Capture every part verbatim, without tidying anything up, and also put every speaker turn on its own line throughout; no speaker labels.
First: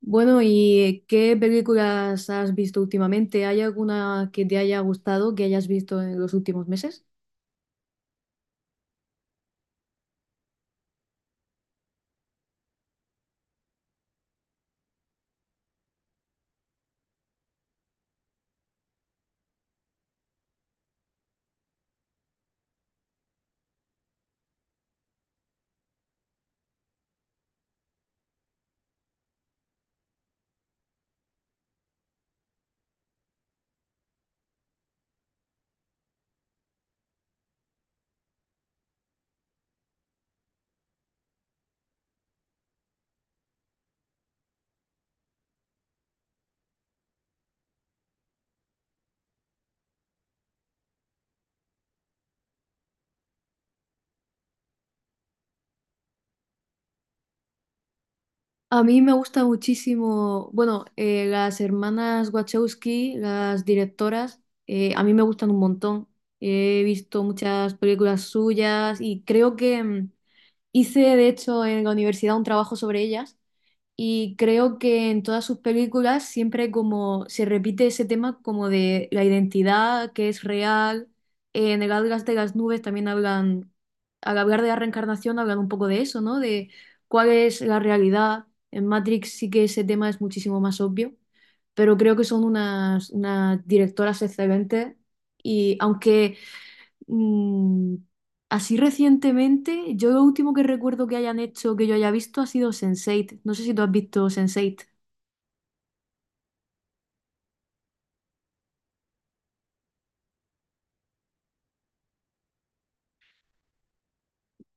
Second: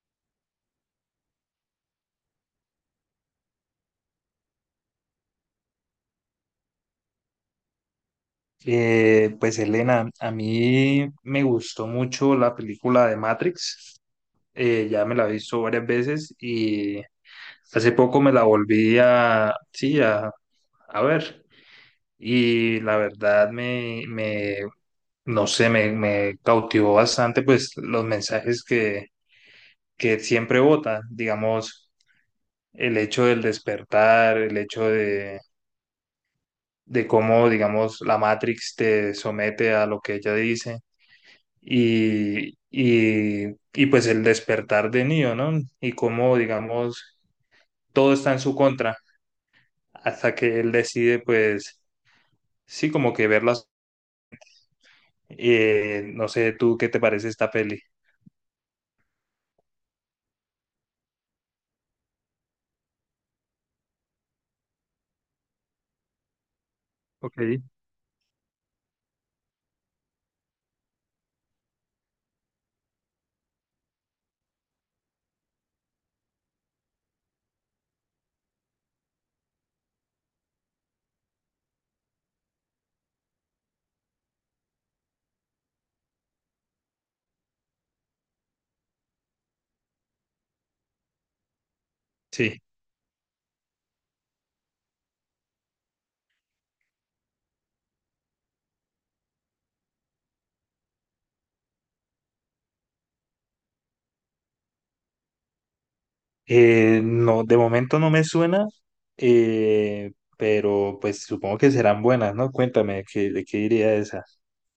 Bueno, ¿y qué películas has visto últimamente? ¿Hay alguna que te haya gustado, que hayas visto en los últimos meses?
Eh, pues Elena, a mí me gustó mucho la película de Matrix. Eh, ya me la he visto varias veces y hace poco me la volví a, sí, a, a ver, y la verdad me, me no sé, me, me cautivó bastante pues los mensajes que, que siempre vota, digamos. El hecho del despertar, el hecho de, de cómo, digamos, la Matrix te somete a lo que ella dice, y, y, y pues el despertar de Neo, ¿no? Y cómo, digamos, todo está en su contra hasta que él decide, pues, sí, como que verlas. Eh, no sé, ¿tú qué te parece esta peli?
A mí me gusta muchísimo, bueno, eh, las hermanas Wachowski, las directoras, eh, a mí me gustan un montón. He visto
Ok.
muchas películas suyas y creo que mm, hice, de hecho, en la universidad un trabajo sobre ellas. Y creo que en todas sus películas siempre como se repite ese tema como de la identidad que es real. Eh, en el Atlas de las Nubes también hablan, al hablar de la reencarnación hablan un poco de eso, ¿no? De cuál es la realidad. En Matrix sí que ese tema es muchísimo más obvio, pero creo que son
Sí.
unas, unas directoras excelentes. Y aunque Mm, así recientemente, yo lo último que recuerdo que hayan hecho, que yo haya visto, ha sido Sense ocho. No sé si tú has visto Sense ocho.
Eh, no, de momento no me suena, eh, pero pues supongo que serán buenas, ¿no? Cuéntame, ¿de qué, de qué diría esa?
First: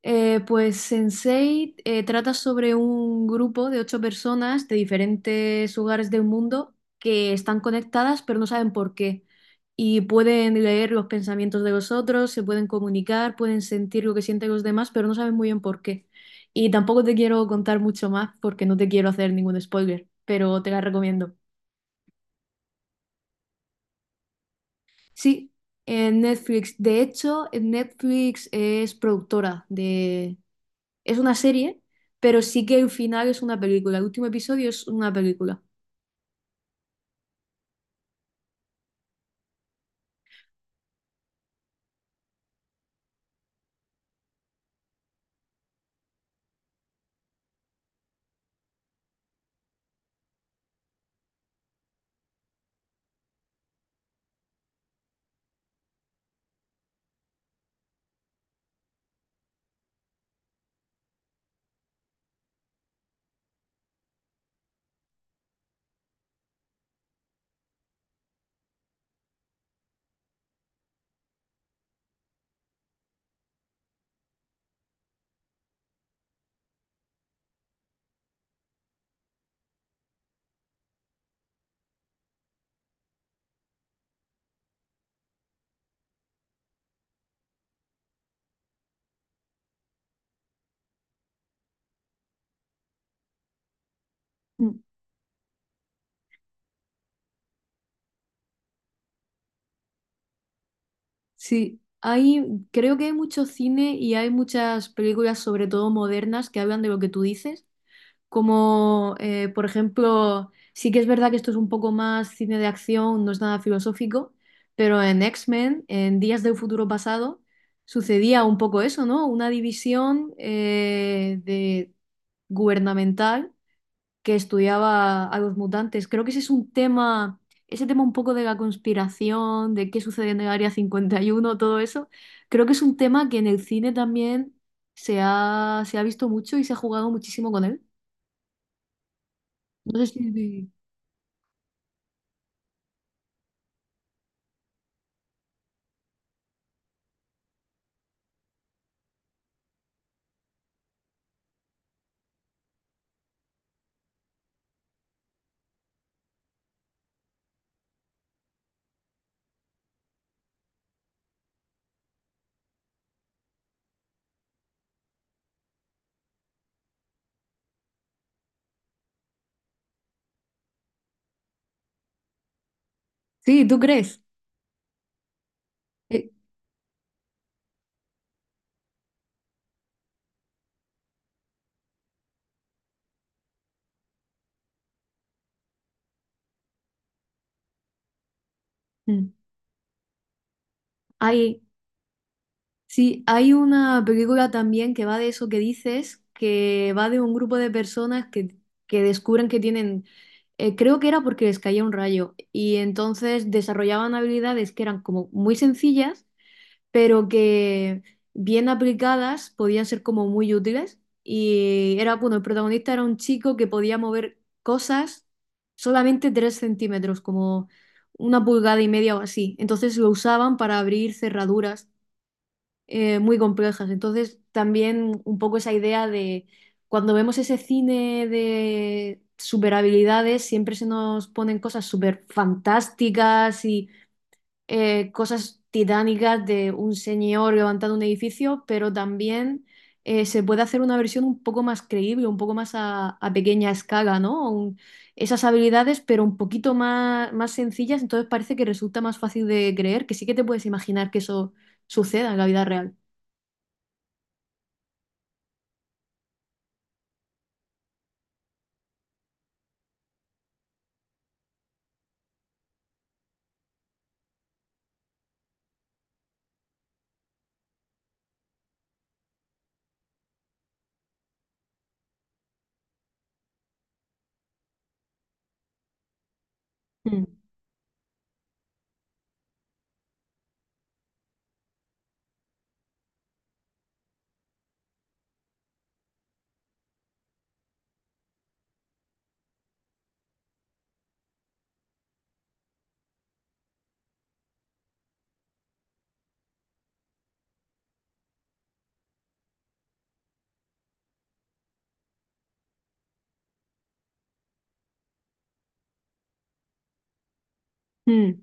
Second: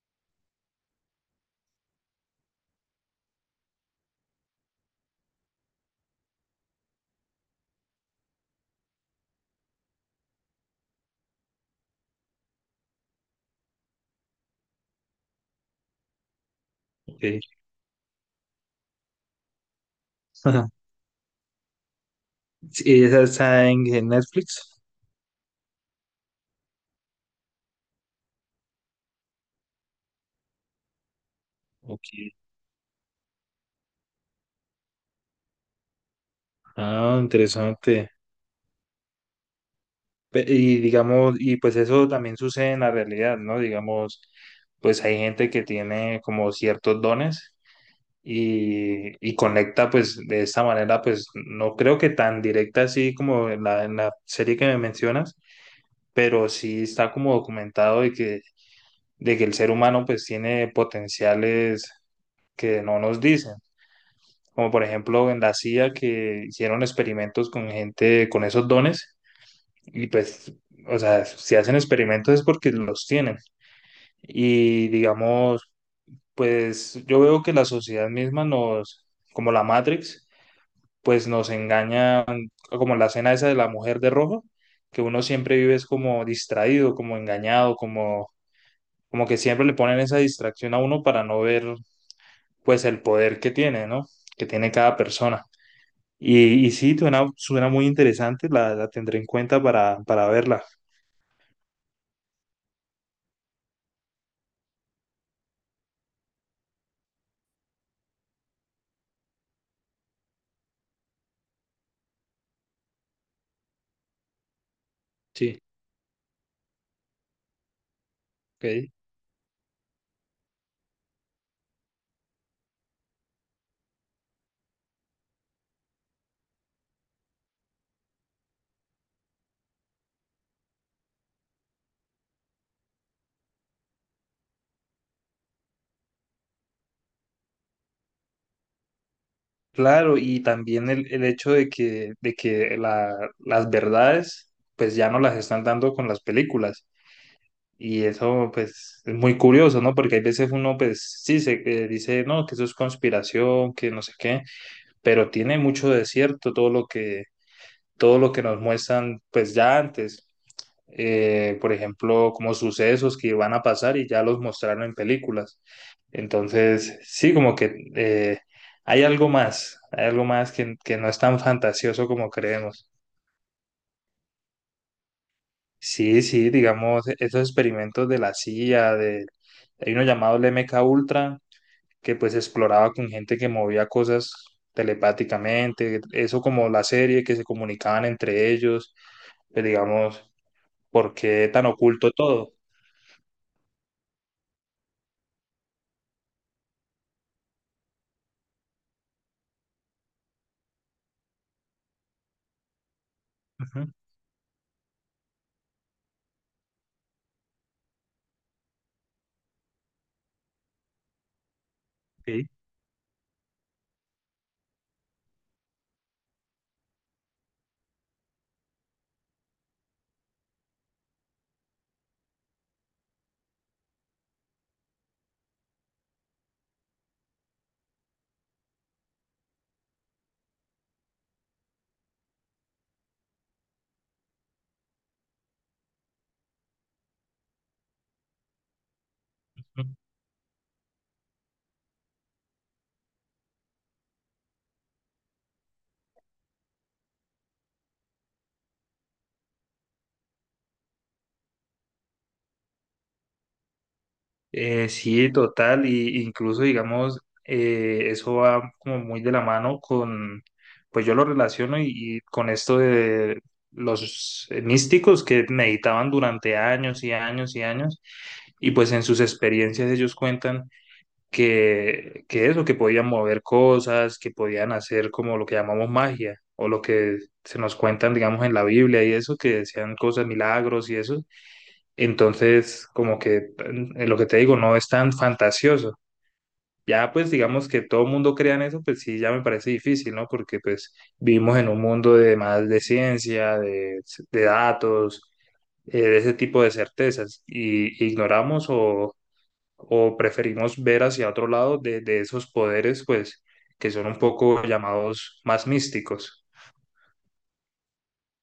Eh, pues Sense ocho eh, trata sobre un grupo de ocho personas de diferentes lugares del mundo que están conectadas pero no saben por qué. Y pueden leer los pensamientos de los otros, se pueden comunicar, pueden sentir lo que sienten los demás, pero no saben muy bien por qué. Y tampoco te
Ok.
quiero contar mucho más porque no te quiero hacer ningún spoiler, pero
Ajá.
te la recomiendo.
Sí, ¿esa está en en Netflix?
Sí, en Netflix. De hecho, en Netflix es productora de... Es una serie,
Ok.
pero sí que el final es una película. El último episodio es una película.
Ah, interesante. Pe- Y digamos, y pues eso también sucede en la realidad, ¿no? Digamos, pues hay gente que tiene como ciertos dones y, y conecta pues de esta manera. Pues no creo que tan directa así como en la, en la serie que me mencionas, pero sí está como documentado de que, de que el ser humano pues tiene potenciales que no nos dicen, como por ejemplo en la C I A, que hicieron experimentos con gente con esos dones, y pues, o sea, si hacen experimentos es porque los tienen. Y digamos, pues yo veo que la sociedad misma nos, como la Matrix, pues nos engaña, como la escena esa de la mujer de rojo, que uno siempre vive es como distraído, como engañado, como, como que siempre le ponen esa distracción a uno para no ver pues el poder que tiene, ¿no? Que tiene
Mm.
cada persona. Y, y sí, suena, suena muy interesante, la, la tendré en cuenta para, para verla.
Sí, hay... creo que hay mucho cine y hay muchas películas, sobre todo modernas, que hablan de lo que tú dices, como eh, por ejemplo, sí que es verdad que esto es un poco más cine de acción, no es nada filosófico, pero en
Sí,
X-Men, en Días de un Futuro Pasado, sucedía un poco
ok.
eso, ¿no? Una división eh, de gubernamental que estudiaba a los mutantes. Creo que ese es un tema, ese tema un poco de la conspiración, de qué sucede en el Área cincuenta y uno, todo eso, creo que es un tema que en el cine también se ha, se ha visto mucho y se ha jugado muchísimo con él. No sé
Claro,
si...
y
si-
también el, el hecho de que, de que la- las verdades pues ya no las están dando con las películas. Y eso pues es muy curioso, ¿no? Porque hay veces uno pues sí se eh, dice, no, que eso es conspiración, que no sé qué, pero tiene mucho de cierto todo lo que, todo lo que nos muestran pues ya antes. Eh, por ejemplo, como sucesos que van a pasar y ya los mostraron en películas. Entonces, sí, como que eh, hay algo más, hay algo más que, que no es tan fantasioso como creemos.
Sí, ¿tú crees?
Sí,
Eh,
sí, digamos, esos experimentos de la C I A, de, hay uno llamado el M K Ultra, que pues exploraba con gente que movía cosas telepáticamente, eso como la serie, que se comunicaban entre ellos.
mm.
Pues digamos, ¿por qué
Hay,
tan oculto todo?
sí, hay una película también que va de eso que dices, que va de un grupo de personas que, que descubren que tienen, eh, creo que era porque les caía un rayo, y entonces
Ujú,
desarrollaban habilidades que eran como muy sencillas, pero que bien aplicadas podían ser como muy útiles. Y era, bueno, el protagonista era un chico que podía mover cosas solamente tres centímetros, como una pulgada y media o así. Entonces lo usaban para abrir cerraduras eh, muy complejas. Entonces también un poco esa idea de cuando vemos ese cine de superhabilidades, siempre se nos ponen cosas súper fantásticas y eh, cosas titánicas de un señor levantando un edificio, pero también
ok.
eh, se puede hacer una versión un poco más creíble, un poco más a, a pequeña escala, ¿no? Un- esas habilidades, pero un poquito más, más sencillas, entonces parece que resulta más fácil de creer, que sí que te puedes imaginar que eso suceda en la vida real.
Eh, sí, total, y incluso digamos, eh, eso va como muy de la mano con, pues yo lo relaciono y, y con esto de los místicos que meditaban durante años y años y años, y pues en sus experiencias ellos cuentan que, que eso, que podían mover cosas, que podían hacer como lo que llamamos magia, o lo que
Mm.
se nos cuentan, digamos, en la Biblia y eso, que decían cosas, milagros y eso. Entonces, como que eh, lo que te digo, no es tan fantasioso. Ya, pues digamos que todo el mundo crea en eso, pues sí, ya me parece difícil, ¿no? Porque pues vivimos en un mundo de más de ciencia, de, de, datos, eh, de ese tipo de certezas, y ignoramos o, o, preferimos ver hacia otro lado de, de esos poderes, pues, que son un poco llamados más místicos.
Mm.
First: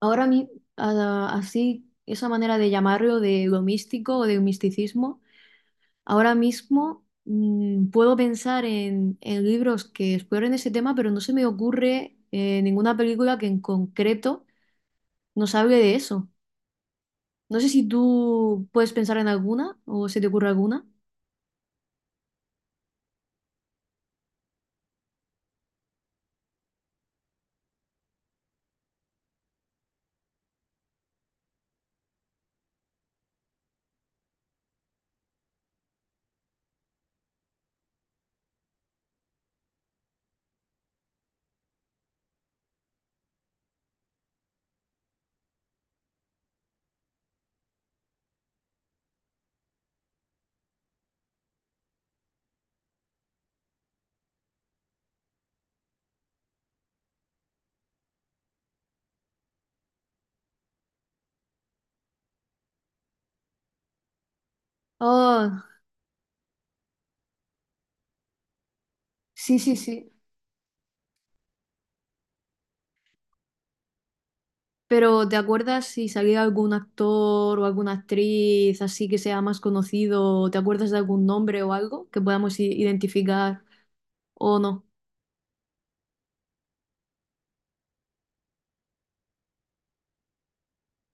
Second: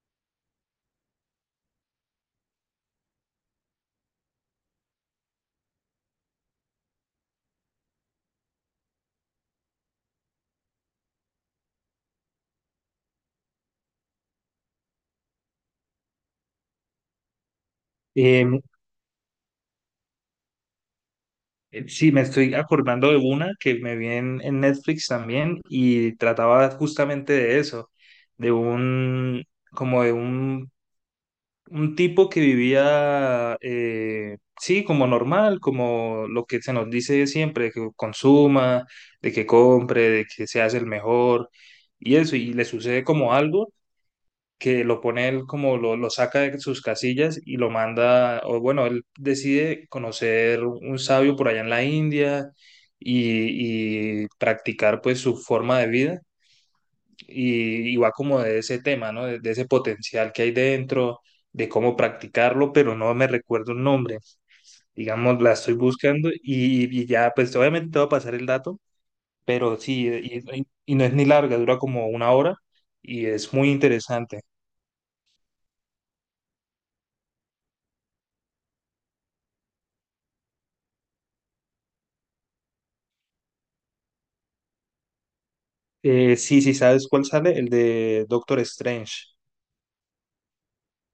Ahora a mí, a- así, esa manera de llamarlo de lo místico o de misticismo. Ahora mismo mm, puedo pensar en, en libros que exploren ese tema, pero no se me ocurre eh, ninguna película que en concreto nos hable de eso. No sé si
Eh,
tú puedes pensar en alguna o se te ocurre alguna.
Eh, Sí, me estoy acordando de una que me vi en, en Netflix también, y trataba justamente de eso, de un, como de un, un tipo que vivía, eh, sí, como normal, como lo que se nos dice siempre, que consuma, de que compre, de que se hace el mejor y eso, y le sucede como algo que lo pone él como lo, lo saca de sus casillas y lo manda, o bueno, él decide conocer un sabio por allá en la India y, y practicar pues su forma de vida, y, y va como de ese tema, ¿no? De, de ese potencial que hay dentro, de cómo practicarlo, pero no me recuerdo el nombre, digamos, la
Oh,
estoy buscando y, y ya pues obviamente te va a pasar el dato,
sí, sí,
pero sí,
sí.
y, y y no es ni larga, dura como una hora y es muy interesante.
Pero ¿te acuerdas si salía algún actor o alguna actriz así que sea más conocido? ¿Te acuerdas de algún nombre o algo que podamos i- identificar o no?
Eh, sí, sí, ¿sabes cuál sale? El de Doctor Strange.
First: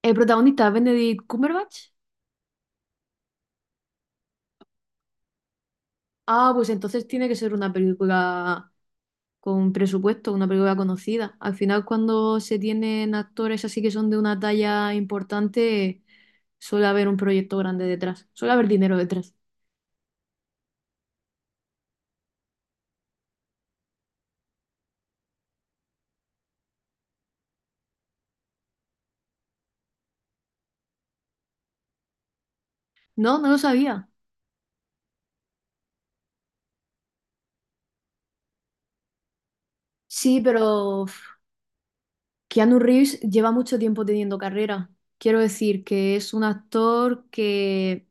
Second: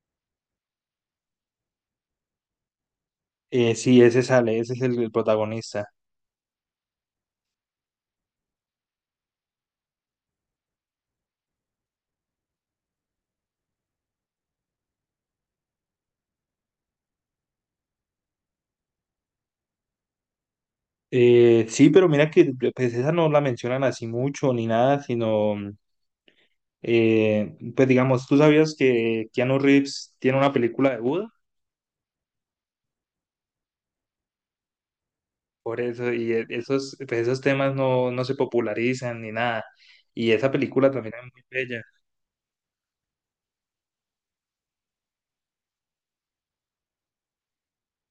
¿El protagonista es Benedict Cumberbatch?
Eh, sí, ese sale, ese es el, el protagonista.
Ah, pues entonces tiene que ser una película con presupuesto, una película conocida. Al final, cuando se tienen actores así que son de una talla importante, suele haber un proyecto grande detrás, suele haber dinero detrás.
Eh, sí, pero mira que pues esa no la mencionan así mucho ni nada, sino, mm, eh, pues digamos, ¿tú sabías que Keanu Reeves tiene una película de Buda?
No, no lo sabía.
Por eso, y e- esos, pues, esos temas no, no se popularizan ni nada. Y
Sí,
esa
pero
película
uf,
también es muy bella.
Keanu Reeves lleva mucho tiempo teniendo carrera. Quiero decir que es un actor que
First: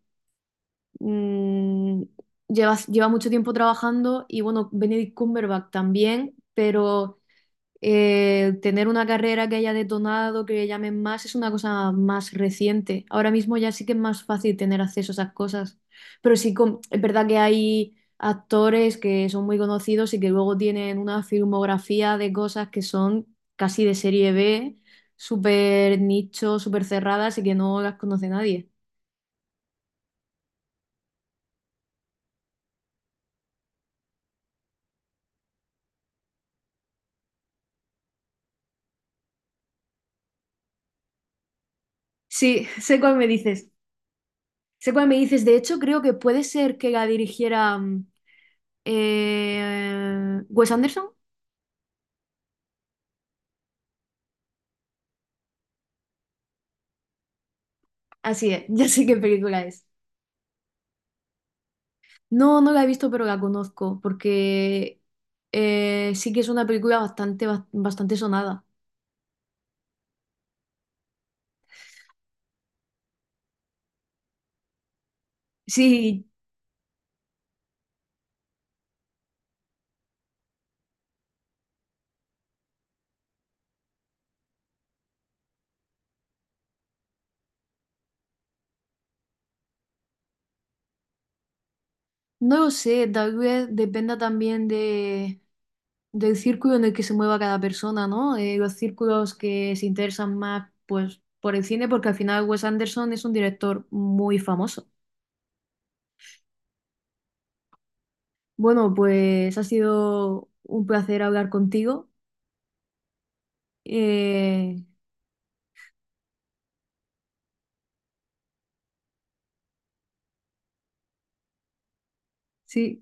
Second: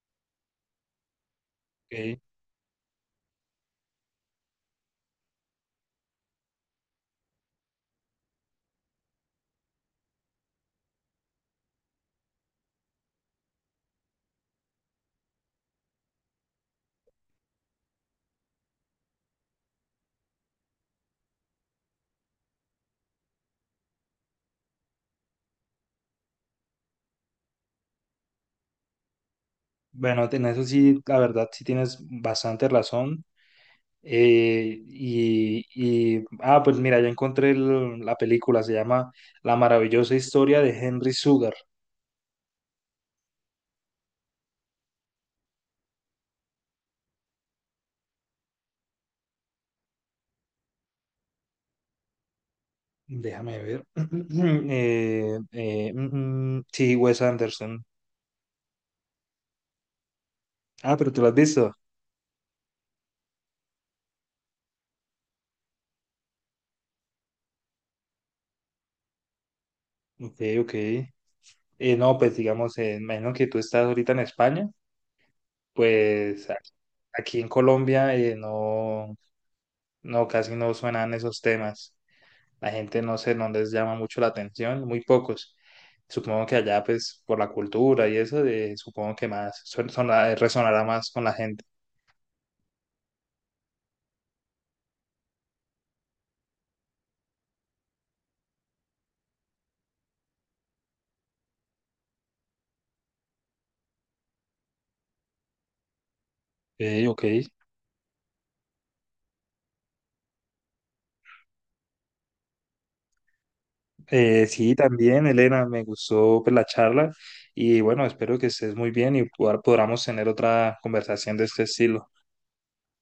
mm,
Ok.
lleva, lleva mucho tiempo trabajando y bueno, Benedict Cumberbatch también, pero eh, tener una carrera que haya detonado, que le llamen más, es una cosa más reciente. Ahora mismo ya sí que es más fácil tener acceso a esas cosas. Pero sí, con- es verdad que hay actores que son muy conocidos y que luego tienen una filmografía de cosas que son casi de serie B, súper nicho, súper cerradas y que no las conoce nadie.
Bueno, en eso sí, la verdad, sí tienes bastante razón. Eh, y, y- ah, pues mira, ya encontré el- la película, se llama La maravillosa historia de Henry Sugar.
Sí, sé cuál me dices. Sé cuál me dices. De hecho, creo que puede ser que la dirigiera mm, eh, Wes Anderson.
Déjame ver. Eh, eh, mm, mm, sí, Wes Anderson.
Así es, ya sé qué película es.
Ah, pero tú lo has visto.
No, no la he visto, pero la conozco, porque eh, sí que es una película bastante, bas- bastante sonada.
Ok, ok. Eh, no, pues digamos, eh, imagino que tú estás ahorita en España,
Sí,
pues a- aquí en Colombia eh, no, no, casi no suenan esos temas. La gente, no sé, no les llama mucho la atención, muy pocos. Supongo que allá, pues, por la cultura y eso, eh, supongo que más son- son- resonará más con la gente.
no lo sé, tal vez dependa también de, del círculo en el que se mueva cada persona, ¿no? Eh, los círculos que se interesan más, pues, por el cine, porque al final Wes Anderson es un director muy famoso.
Ok, ok.
Bueno, pues ha sido un placer hablar contigo.
Eh, sí,
Eh,
también, Elena, me gustó pues la charla, y bueno, espero que estés muy bien y pod- podamos tener otra conversación de este estilo.
sí.